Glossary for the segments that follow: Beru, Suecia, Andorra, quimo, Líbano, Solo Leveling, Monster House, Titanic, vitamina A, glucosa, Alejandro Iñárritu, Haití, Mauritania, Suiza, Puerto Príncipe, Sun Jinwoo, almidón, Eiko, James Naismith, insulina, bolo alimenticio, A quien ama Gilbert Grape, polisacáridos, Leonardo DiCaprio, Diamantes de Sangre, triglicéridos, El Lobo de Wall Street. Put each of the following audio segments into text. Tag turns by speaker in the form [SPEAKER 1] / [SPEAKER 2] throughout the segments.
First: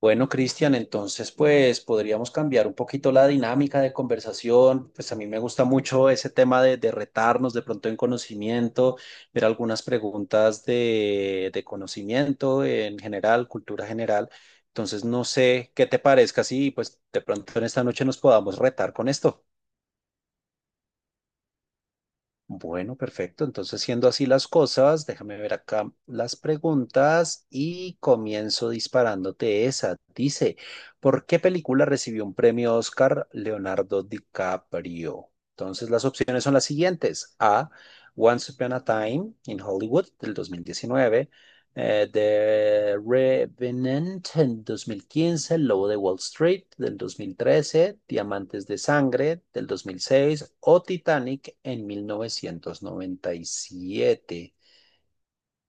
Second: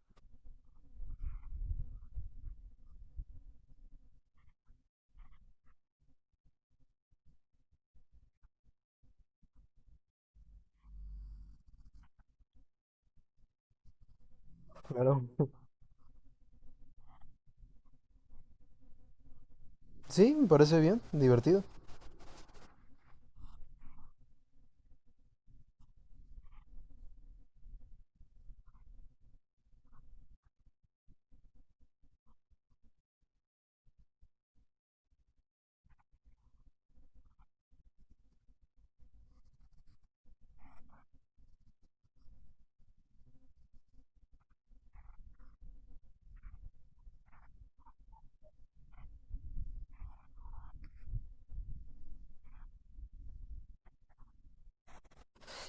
[SPEAKER 1] Bueno, Cristian, entonces pues podríamos cambiar un poquito la dinámica de conversación. Pues a mí me gusta mucho ese tema de retarnos de pronto en conocimiento, ver algunas preguntas de conocimiento en general, cultura general. Entonces no
[SPEAKER 2] Claro.
[SPEAKER 1] sé qué te parezca si pues de pronto en esta noche nos podamos retar con esto.
[SPEAKER 2] Sí, me parece bien, divertido.
[SPEAKER 1] Bueno, perfecto. Entonces, siendo así las cosas, déjame ver acá las preguntas y comienzo disparándote esa. Dice, ¿por qué película recibió un premio Oscar Leonardo DiCaprio? Entonces, las opciones son las siguientes. A, Once Upon a Time in Hollywood del 2019, The Revenant en 2015, El Lobo de Wall Street del 2013, Diamantes de Sangre del 2006 o Titanic en 1997.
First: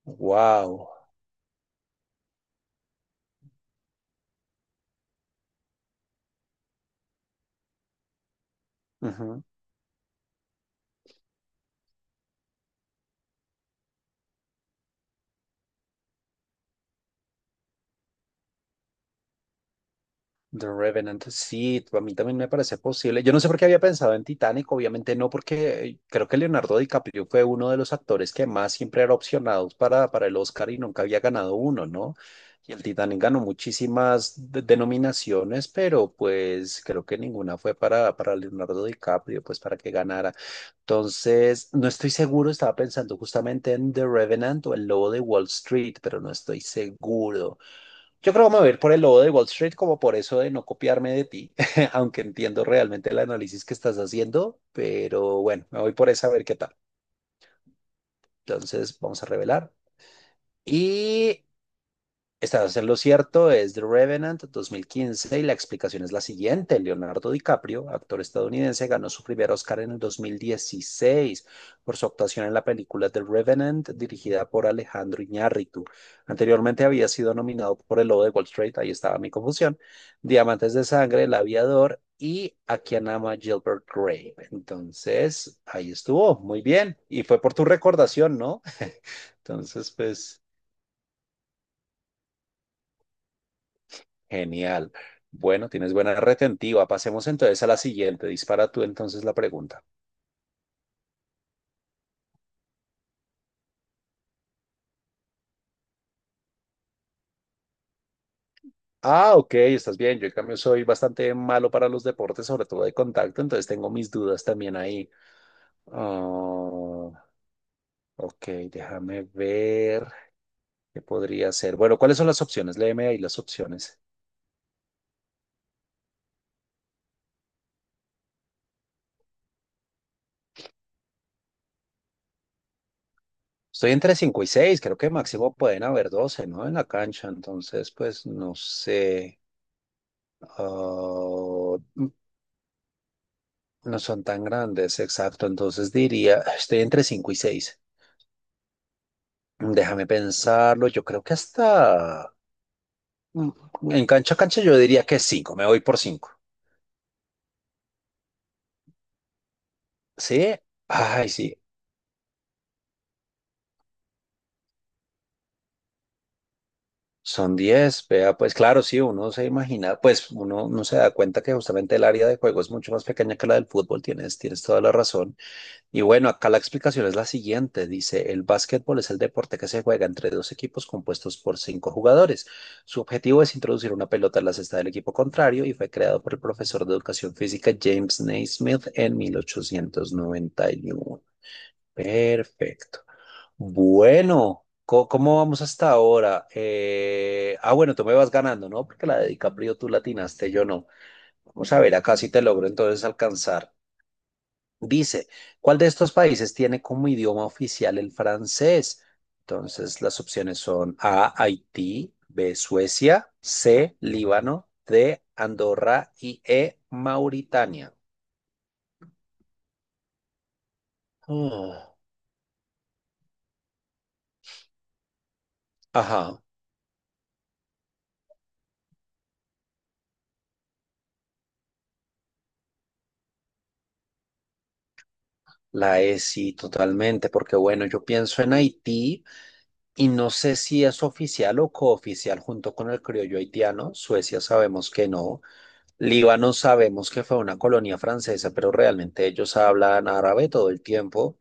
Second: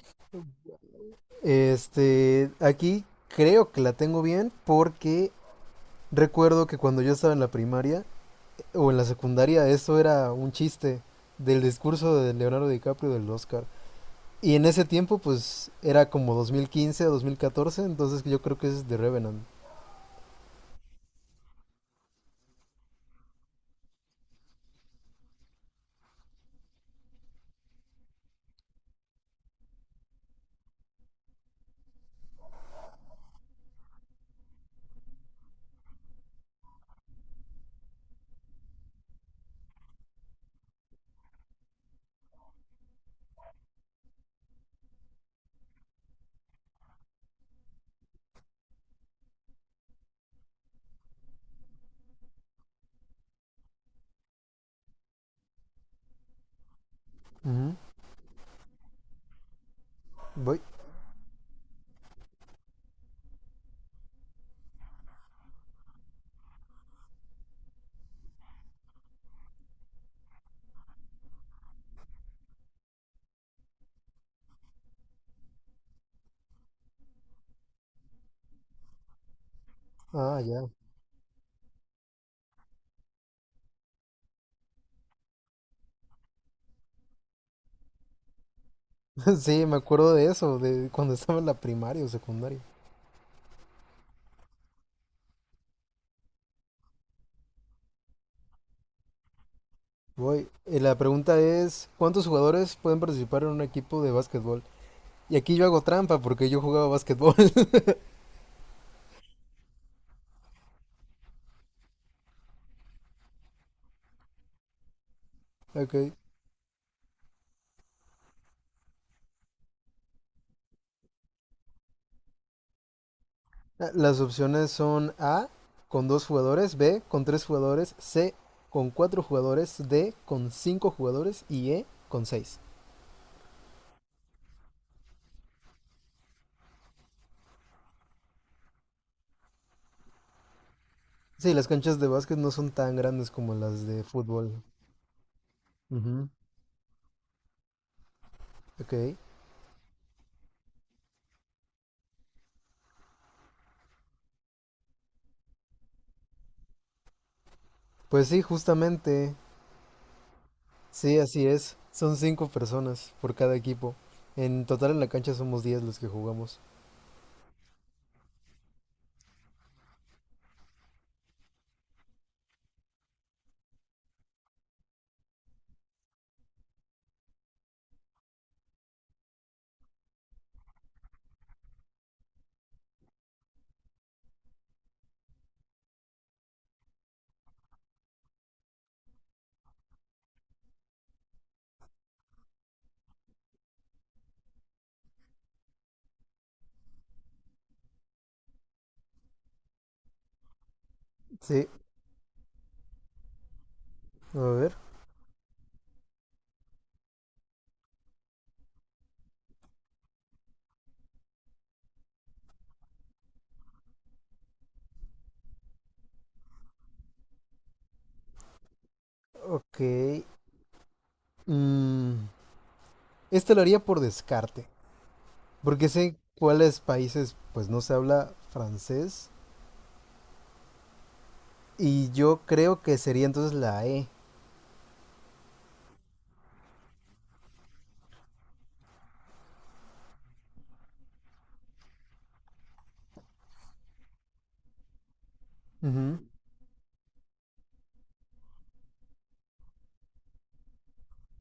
[SPEAKER 1] Wow.
[SPEAKER 2] Este, aquí creo que la tengo bien porque recuerdo que cuando yo estaba en la primaria o en la
[SPEAKER 1] Ujú.
[SPEAKER 2] secundaria, eso era un chiste del discurso de Leonardo DiCaprio del Oscar. Y en ese tiempo, pues, era como 2015 o 2014, entonces yo creo que es The Revenant.
[SPEAKER 1] The Revenant, sí, a mí también me parece posible. Yo no sé por qué había pensado en Titanic, obviamente no, porque creo que Leonardo DiCaprio fue uno de los actores que más siempre era opcionados para el Oscar y nunca había ganado uno, ¿no? Y el Titanic ganó muchísimas denominaciones, pero pues creo que ninguna fue para Leonardo DiCaprio, pues para que ganara. Entonces, no estoy seguro, estaba pensando justamente en The Revenant o El Lobo de Wall Street, pero no estoy seguro. Yo creo que me voy a ir por el lobo de Wall Street como por eso de no copiarme de ti, aunque entiendo realmente el análisis que estás haciendo, pero bueno, me voy por esa a ver qué tal.
[SPEAKER 2] Ujú.
[SPEAKER 1] Entonces vamos a revelar.
[SPEAKER 2] Voy.
[SPEAKER 1] Y estás en lo cierto, es The Revenant 2015 y la explicación es la siguiente. Leonardo DiCaprio, actor estadounidense, ganó su primer Oscar en el 2016 por su actuación en la película The Revenant, dirigida por Alejandro Iñárritu. Anteriormente había sido nominado por El Lobo de Wall Street, ahí estaba mi confusión,
[SPEAKER 2] Ah, ya.
[SPEAKER 1] Diamantes de Sangre, El Aviador y A quien ama Gilbert Grape. Entonces, ahí estuvo, muy bien. Y fue por tu recordación, ¿no?
[SPEAKER 2] Sí, me
[SPEAKER 1] Entonces,
[SPEAKER 2] acuerdo de
[SPEAKER 1] pues.
[SPEAKER 2] eso, de cuando estaba en la primaria o secundaria.
[SPEAKER 1] Genial. Bueno, tienes buena retentiva. Pasemos entonces a la siguiente. Dispara tú entonces la pregunta.
[SPEAKER 2] Voy. La pregunta es, ¿cuántos jugadores pueden participar en un equipo de básquetbol? Y aquí yo hago trampa porque yo jugaba básquetbol.
[SPEAKER 1] Ah, ok, estás bien. Yo en cambio soy bastante malo para los deportes, sobre todo de contacto, entonces tengo mis dudas también ahí.
[SPEAKER 2] Ok.
[SPEAKER 1] Ah, ok, déjame ver qué podría ser. Bueno, ¿cuáles son las opciones? Léeme ahí las opciones.
[SPEAKER 2] Las opciones son A con dos jugadores, B con tres jugadores, C con cuatro jugadores, D con cinco jugadores y E con seis.
[SPEAKER 1] Estoy entre 5 y 6. Creo que máximo pueden haber 12, ¿no? En la cancha, entonces, pues no sé.
[SPEAKER 2] Sí, las
[SPEAKER 1] Ah,
[SPEAKER 2] canchas de básquet no son tan grandes como las
[SPEAKER 1] no
[SPEAKER 2] de
[SPEAKER 1] son tan
[SPEAKER 2] fútbol.
[SPEAKER 1] grandes, exacto. Entonces
[SPEAKER 2] Ujú.
[SPEAKER 1] diría, ah, estoy entre 5 y seis.
[SPEAKER 2] Ok.
[SPEAKER 1] Déjame pensarlo. Yo creo que hasta mm, en cancha a cancha yo diría que cinco. Me voy por cinco.
[SPEAKER 2] Pues sí, justamente.
[SPEAKER 1] ¿Sí?
[SPEAKER 2] Sí,
[SPEAKER 1] Ay,
[SPEAKER 2] así
[SPEAKER 1] sí.
[SPEAKER 2] es. Son cinco personas por cada equipo. En total en la cancha somos 10 los que jugamos.
[SPEAKER 1] Son 10. Vea, pues claro, sí, uno se imagina, pues uno no se da cuenta que justamente el área de juego es mucho más pequeña que la del fútbol. Tienes, tienes toda la razón. Y bueno, acá la explicación es la siguiente. Dice, el básquetbol es el deporte que se juega entre dos equipos compuestos por cinco jugadores. Su objetivo es introducir una pelota en la cesta del equipo contrario y fue creado por el profesor de educación física James Naismith en 1891. Perfecto. Bueno, ¿cómo vamos hasta ahora? Ah, bueno, tú me vas ganando, ¿no? Porque la de DiCaprio tú latinaste, yo no.
[SPEAKER 2] Sí,
[SPEAKER 1] Vamos a ver acá si te logro entonces alcanzar.
[SPEAKER 2] a ver.
[SPEAKER 1] Dice, ¿cuál de estos países tiene como idioma oficial el francés? Entonces, las opciones son A, Haití, B, Suecia, C, Líbano, D, Andorra y E, Mauritania.
[SPEAKER 2] Ok.
[SPEAKER 1] Oh,
[SPEAKER 2] Mm, esta lo haría por descarte. Porque sé en
[SPEAKER 1] ajá,
[SPEAKER 2] cuáles países pues no se habla francés y yo creo que sería entonces la E.
[SPEAKER 1] la E sí, totalmente, porque bueno, yo pienso en Haití y no sé si es oficial o cooficial junto con el criollo haitiano. Suecia sabemos que no.
[SPEAKER 2] Ujú.
[SPEAKER 1] Líbano sabemos que fue una colonia francesa, pero realmente ellos hablan árabe todo el tiempo.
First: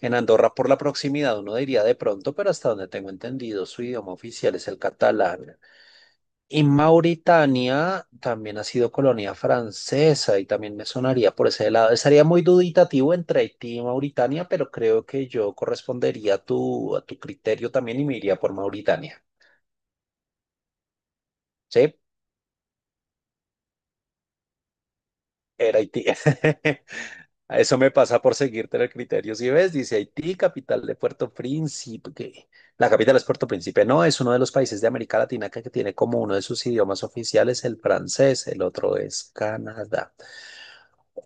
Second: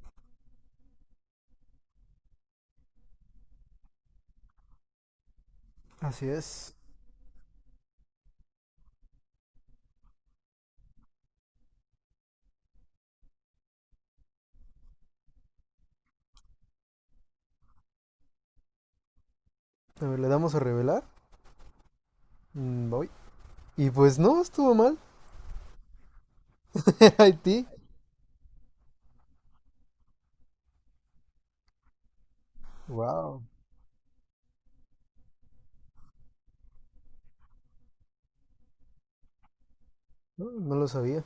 [SPEAKER 1] En Andorra, por la proximidad, uno diría de pronto, pero hasta donde tengo entendido, su idioma oficial es el catalán.
[SPEAKER 2] Así
[SPEAKER 1] Y
[SPEAKER 2] es.
[SPEAKER 1] Mauritania también ha sido colonia francesa y también me sonaría por ese lado. Estaría muy duditativo entre Haití y Mauritania, pero creo que yo correspondería a tu criterio también y me iría por Mauritania.
[SPEAKER 2] A ver, le damos a revelar.
[SPEAKER 1] ¿Sí?
[SPEAKER 2] Mm, voy. Y pues no, estuvo mal.
[SPEAKER 1] Era Haití.
[SPEAKER 2] Era Haití.
[SPEAKER 1] Eso me pasa por seguirte el criterio. Si ves, dice Haití, capital de Puerto Príncipe. La capital es
[SPEAKER 2] Wow.
[SPEAKER 1] Puerto Príncipe. No, es uno de los países de América Latina que tiene como uno de sus idiomas oficiales el francés. El otro es Canadá.
[SPEAKER 2] No, no lo sabía.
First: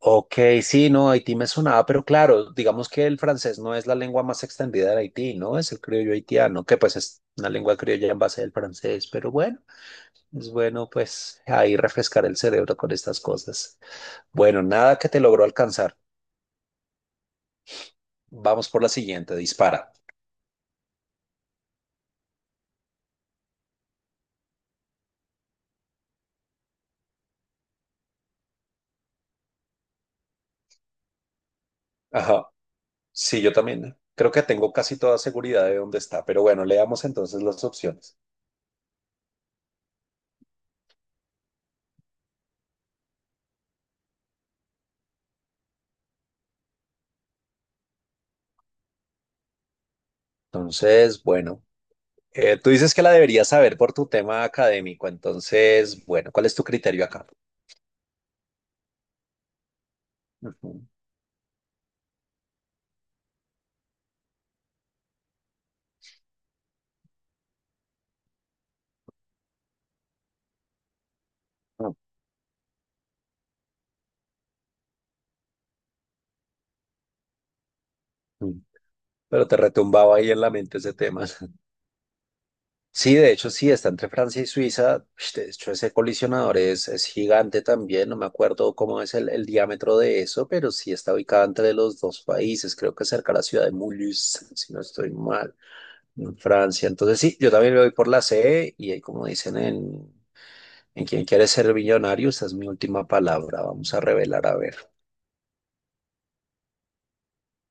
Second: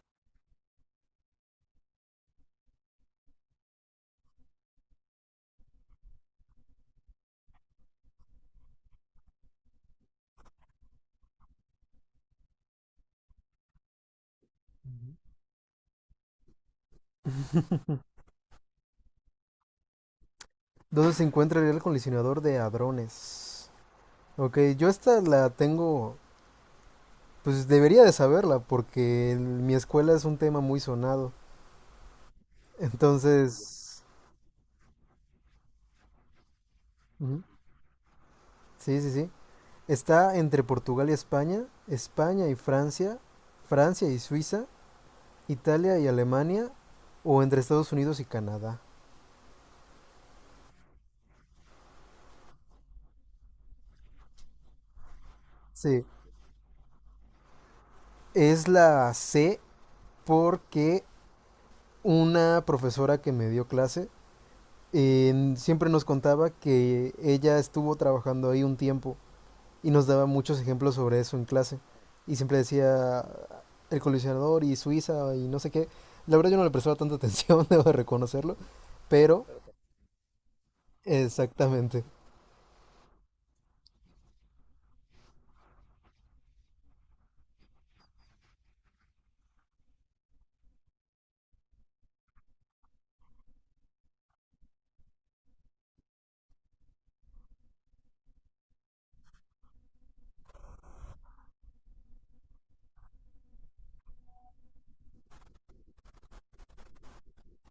[SPEAKER 1] Ok, sí, no, Haití me sonaba, pero claro, digamos que el francés no es la lengua más extendida de Haití, ¿no? Es el criollo haitiano, que pues es una lengua criolla en base al francés. Pero bueno, es bueno pues ahí refrescar el cerebro con estas cosas. Bueno, nada que te logró alcanzar. Vamos por la siguiente, dispara.
[SPEAKER 2] ¿Dónde se encuentra el colisionador de hadrones? Ok, yo esta la tengo, pues debería de saberla porque en mi escuela es un tema muy sonado.
[SPEAKER 1] Ajá. Sí, yo también.
[SPEAKER 2] Entonces...
[SPEAKER 1] Creo que tengo casi toda seguridad de dónde está, pero bueno, leamos
[SPEAKER 2] Ujú.
[SPEAKER 1] entonces las opciones.
[SPEAKER 2] Sí, sí, sí. Está entre Portugal y España, España y Francia, Francia y Suiza, Italia y Alemania, o entre Estados Unidos y Canadá.
[SPEAKER 1] Entonces, bueno, tú dices que la deberías saber por tu tema académico,
[SPEAKER 2] Sí,
[SPEAKER 1] entonces, bueno, ¿cuál es tu criterio acá?
[SPEAKER 2] es la C
[SPEAKER 1] Ujú.
[SPEAKER 2] porque una profesora que me dio clase siempre nos contaba que ella estuvo trabajando ahí un tiempo y nos daba muchos ejemplos sobre eso en clase. Y siempre decía el colisionador y Suiza y no sé qué. La verdad yo no le prestaba tanta atención, debo de reconocerlo,
[SPEAKER 1] Ujú.
[SPEAKER 2] pero
[SPEAKER 1] Pero te retumbaba ahí en la mente ese tema.
[SPEAKER 2] exactamente.
[SPEAKER 1] Sí, de hecho, sí, está entre Francia y Suiza. Ush. De hecho, ese colisionador es gigante también. No me acuerdo cómo es el diámetro de eso, pero sí está ubicado entre los dos países. Creo que cerca de la ciudad de Mulhouse, si no estoy mal, en Francia. Entonces, sí, yo también me voy por la C y ahí, como dicen en Quien quiere ser millonario, esa es mi última palabra. Vamos a revelar, a ver.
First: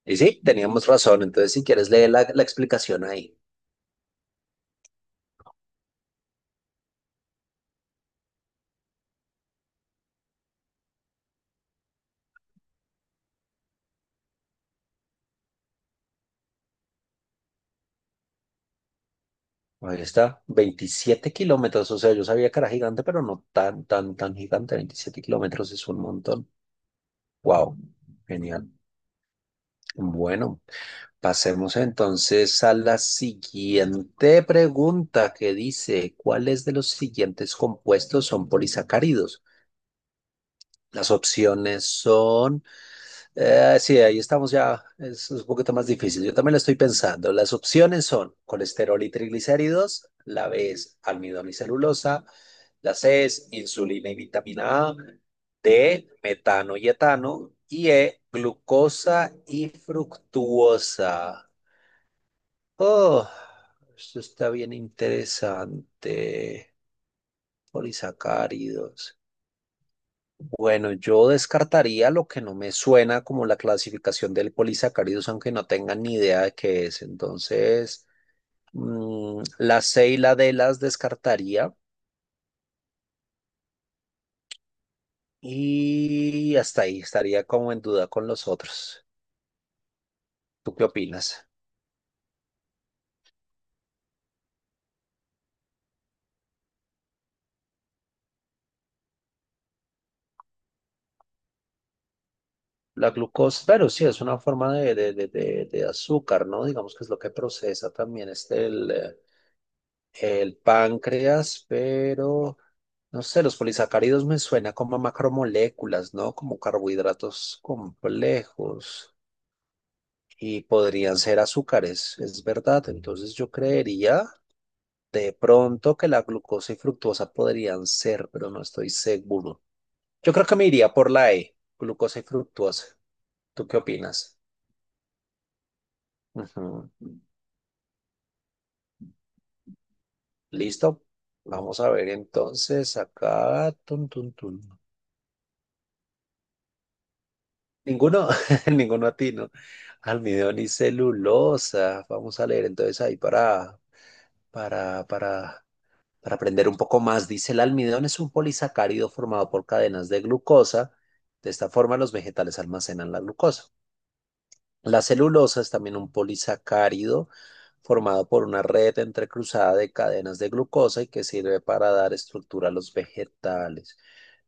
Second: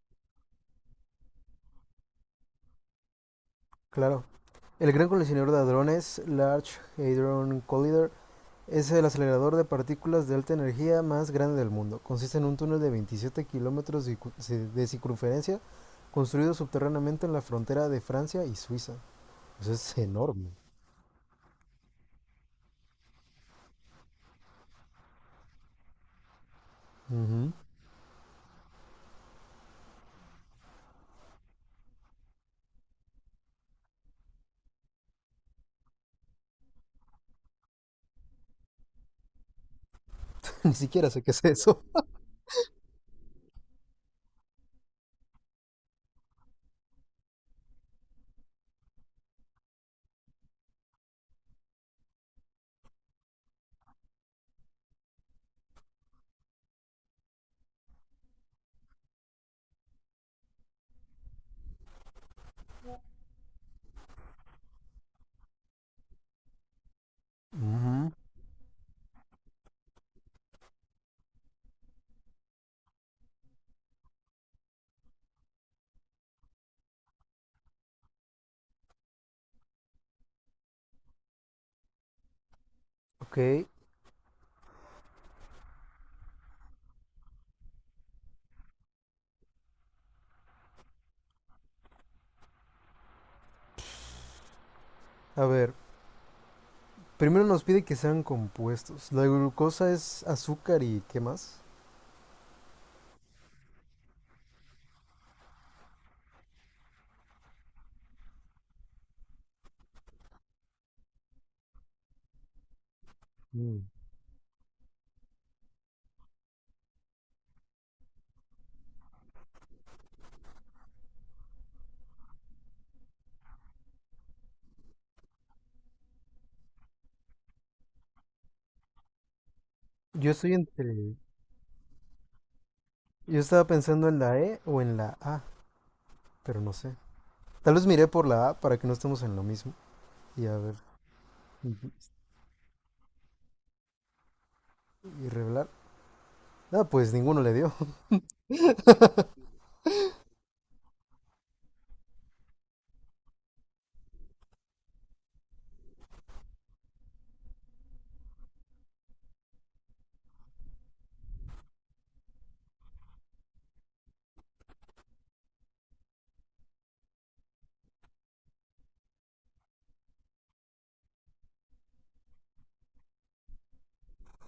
[SPEAKER 1] Y sí, teníamos razón. Entonces, si quieres, lee la explicación ahí.
[SPEAKER 2] Claro. El gran coleccionador de hadrones, Large Hadron Collider, es el acelerador de partículas de alta energía más grande del mundo. Consiste en un túnel de 27 kilómetros de circunferencia construido subterráneamente en la frontera de Francia y Suiza. Eso es
[SPEAKER 1] Ahí está,
[SPEAKER 2] enorme.
[SPEAKER 1] 27 km, o sea, yo sabía que era gigante, pero no tan, tan, tan gigante. 27 km es un montón.
[SPEAKER 2] Ujú.
[SPEAKER 1] Wow, genial. Bueno, pasemos entonces a la siguiente pregunta que dice, ¿cuáles de los siguientes compuestos son polisacáridos?
[SPEAKER 2] Ni siquiera
[SPEAKER 1] Las
[SPEAKER 2] sé qué es eso.
[SPEAKER 1] opciones son. Sí, ahí estamos ya, es un poquito más difícil. Yo también lo estoy pensando. Las opciones son colesterol y triglicéridos, la B es almidón y celulosa, la C es insulina y vitamina A, D, metano y etano, y E, glucosa y fructuosa. Oh, esto está bien interesante.
[SPEAKER 2] Ujú.
[SPEAKER 1] Polisacáridos. Bueno, yo descartaría lo que no me suena como la clasificación del polisacáridos, aunque no tenga ni idea de qué es. Entonces, la C y la D las descartaría
[SPEAKER 2] Ok,
[SPEAKER 1] y hasta ahí estaría como en duda con los otros. ¿Tú qué opinas?
[SPEAKER 2] a ver. Primero nos pide que sean compuestos. La glucosa es azúcar y ¿qué más?
[SPEAKER 1] La glucosa, pero sí, es una forma de azúcar, ¿no? Digamos que es lo que procesa también el páncreas, pero no sé, los
[SPEAKER 2] Mm.
[SPEAKER 1] polisacáridos me suena como a macromoléculas, ¿no? Como carbohidratos complejos y podrían ser azúcares, es verdad. Entonces yo creería de pronto que la glucosa y fructuosa podrían ser, pero no estoy seguro.
[SPEAKER 2] Yo
[SPEAKER 1] Yo creo
[SPEAKER 2] estoy
[SPEAKER 1] que me
[SPEAKER 2] entre...
[SPEAKER 1] iría por la E, glucosa y fructuosa.
[SPEAKER 2] Yo estaba
[SPEAKER 1] ¿Tú qué
[SPEAKER 2] pensando en la
[SPEAKER 1] opinas?
[SPEAKER 2] E o en la A. Pero no
[SPEAKER 1] Ujú.
[SPEAKER 2] sé. Tal vez miré por la A para que no estemos en lo mismo. Y a ver,
[SPEAKER 1] ¿Listo? Vamos a ver entonces acá. Tun, tun, tun.
[SPEAKER 2] y revelar. Ah, pues ninguno le dio.
[SPEAKER 1] Ninguno, ninguno atino. Almidón y celulosa. Vamos a leer entonces ahí para, para, para aprender un poco más. Dice, el almidón es un polisacárido formado por cadenas de glucosa. De esta forma, los vegetales almacenan la glucosa. La celulosa es también un polisacárido formado por una red entrecruzada de cadenas de glucosa y que sirve para dar estructura a los vegetales.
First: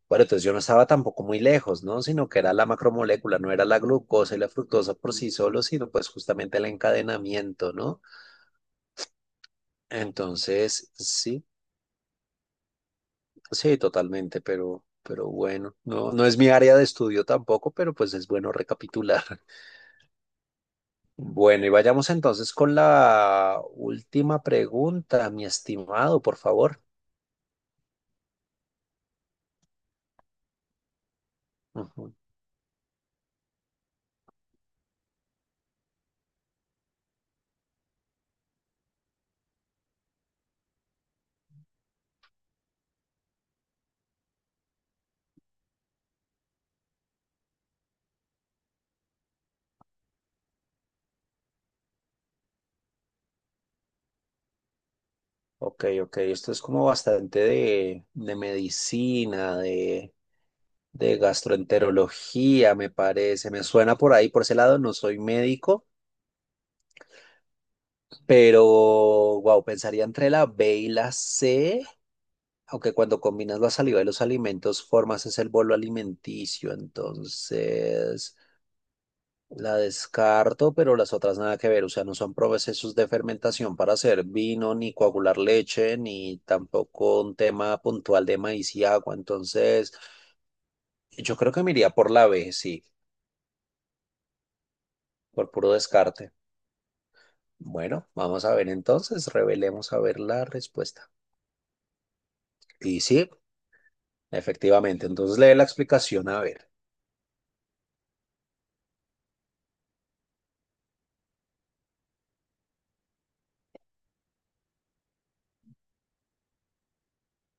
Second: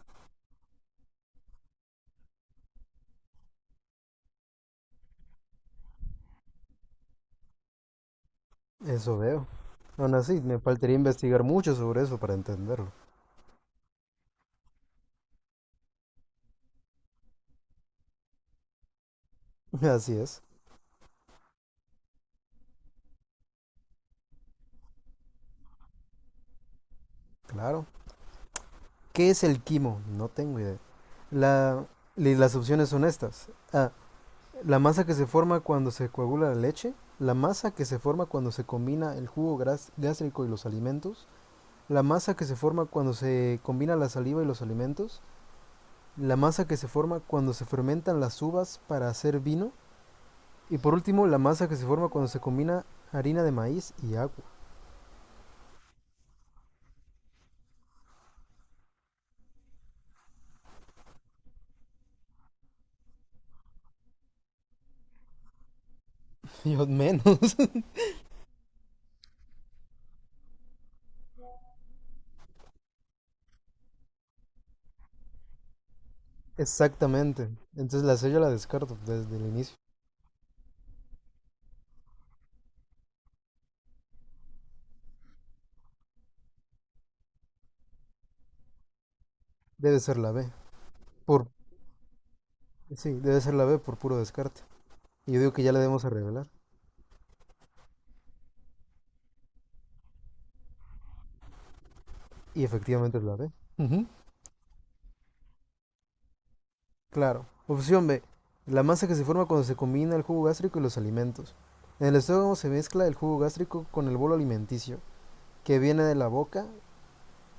[SPEAKER 1] Bueno, entonces yo no estaba tampoco muy lejos, ¿no? Sino que era la macromolécula, no era la glucosa y la fructosa por sí solo, sino pues justamente el encadenamiento, ¿no?
[SPEAKER 2] Eso veo. Aún así, me
[SPEAKER 1] Entonces,
[SPEAKER 2] faltaría investigar
[SPEAKER 1] sí,
[SPEAKER 2] mucho sobre eso para entenderlo.
[SPEAKER 1] sí, totalmente, pero bueno, no, no es mi área de estudio tampoco, pero pues es bueno recapitular.
[SPEAKER 2] Así es,
[SPEAKER 1] Bueno, y vayamos entonces con la última pregunta, mi estimado, por favor.
[SPEAKER 2] claro. ¿Qué es el quimo? No tengo idea. La,
[SPEAKER 1] Ujú.
[SPEAKER 2] las opciones son estas. A. La masa que se forma cuando se coagula la leche. La masa que se forma cuando se combina el jugo gástrico y los alimentos. La masa que se forma cuando se combina la saliva y los alimentos. La masa que se forma cuando se fermentan las uvas para hacer vino, y por último la masa que se forma cuando se combina harina de maíz y agua.
[SPEAKER 1] Ok, ok, esto es como bastante de medicina, de gastroenterología, me parece, me suena por ahí, por ese lado, no soy médico,
[SPEAKER 2] Dios menos.
[SPEAKER 1] pero wow, pensaría entre la B y la C, aunque cuando combinas la saliva y los alimentos formas es el bolo alimenticio,
[SPEAKER 2] Exactamente. Entonces la C
[SPEAKER 1] entonces
[SPEAKER 2] yo la descarto desde el
[SPEAKER 1] la
[SPEAKER 2] inicio.
[SPEAKER 1] descarto, pero las otras nada que ver, o sea, no son procesos de fermentación para hacer vino, ni coagular leche, ni tampoco un tema puntual de maíz y agua, entonces
[SPEAKER 2] Debe ser la B.
[SPEAKER 1] yo
[SPEAKER 2] Por
[SPEAKER 1] creo que me iría por la B, sí,
[SPEAKER 2] sí, debe ser la B por puro descarte. Y yo
[SPEAKER 1] por
[SPEAKER 2] digo que
[SPEAKER 1] puro
[SPEAKER 2] ya la debemos a
[SPEAKER 1] descarte.
[SPEAKER 2] revelar.
[SPEAKER 1] Bueno, vamos a ver entonces, revelemos a ver la respuesta.
[SPEAKER 2] Y
[SPEAKER 1] Y
[SPEAKER 2] efectivamente es
[SPEAKER 1] sí,
[SPEAKER 2] la B. Ujú.
[SPEAKER 1] efectivamente, entonces lee la explicación a ver.
[SPEAKER 2] Claro. Opción B. La masa que se forma cuando se combina el jugo gástrico y los alimentos. En el estómago se mezcla el jugo gástrico con el bolo alimenticio, que viene de la boca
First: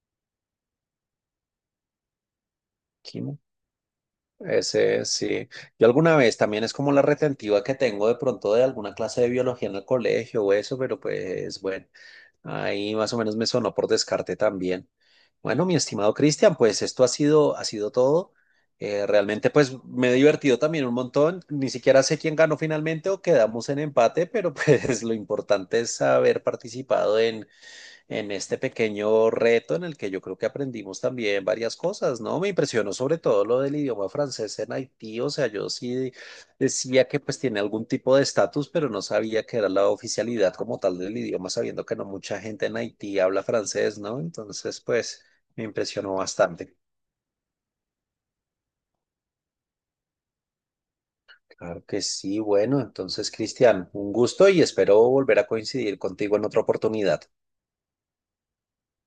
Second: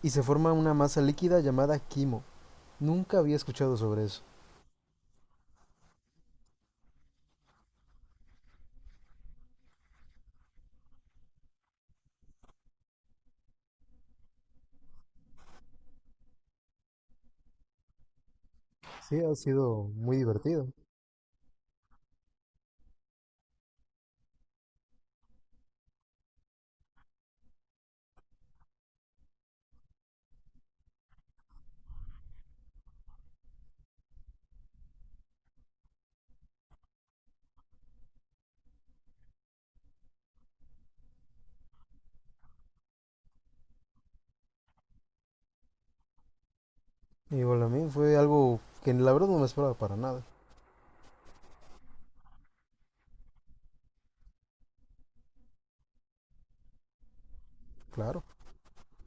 [SPEAKER 2] y se forma una masa líquida llamada quimo. Nunca había
[SPEAKER 1] Quimo.
[SPEAKER 2] escuchado sobre eso.
[SPEAKER 1] Ese sí. Yo alguna vez también es como la retentiva que tengo de pronto de alguna clase de biología en el colegio o eso, pero pues bueno, ahí más o menos me sonó por descarte también. Bueno, mi estimado Cristian, pues esto ha sido todo.
[SPEAKER 2] Sí, ha
[SPEAKER 1] Realmente pues
[SPEAKER 2] sido
[SPEAKER 1] me he
[SPEAKER 2] muy
[SPEAKER 1] divertido
[SPEAKER 2] divertido.
[SPEAKER 1] también un montón. Ni siquiera sé quién ganó finalmente o quedamos en empate, pero pues lo importante es haber participado en este pequeño reto en el que yo creo que aprendimos también varias cosas, ¿no? Me impresionó sobre todo lo del idioma francés en Haití, o sea, yo sí decía que pues tiene algún tipo de estatus, pero no sabía que era la oficialidad como tal del idioma, sabiendo que no mucha gente en Haití habla francés, ¿no? Entonces, pues me impresionó bastante.
[SPEAKER 2] Y bueno, a mí fue algo que la verdad no me esperaba para nada.
[SPEAKER 1] Claro que sí, bueno, entonces, Cristian, un gusto y espero volver a coincidir contigo en otra oportunidad.
[SPEAKER 2] Claro.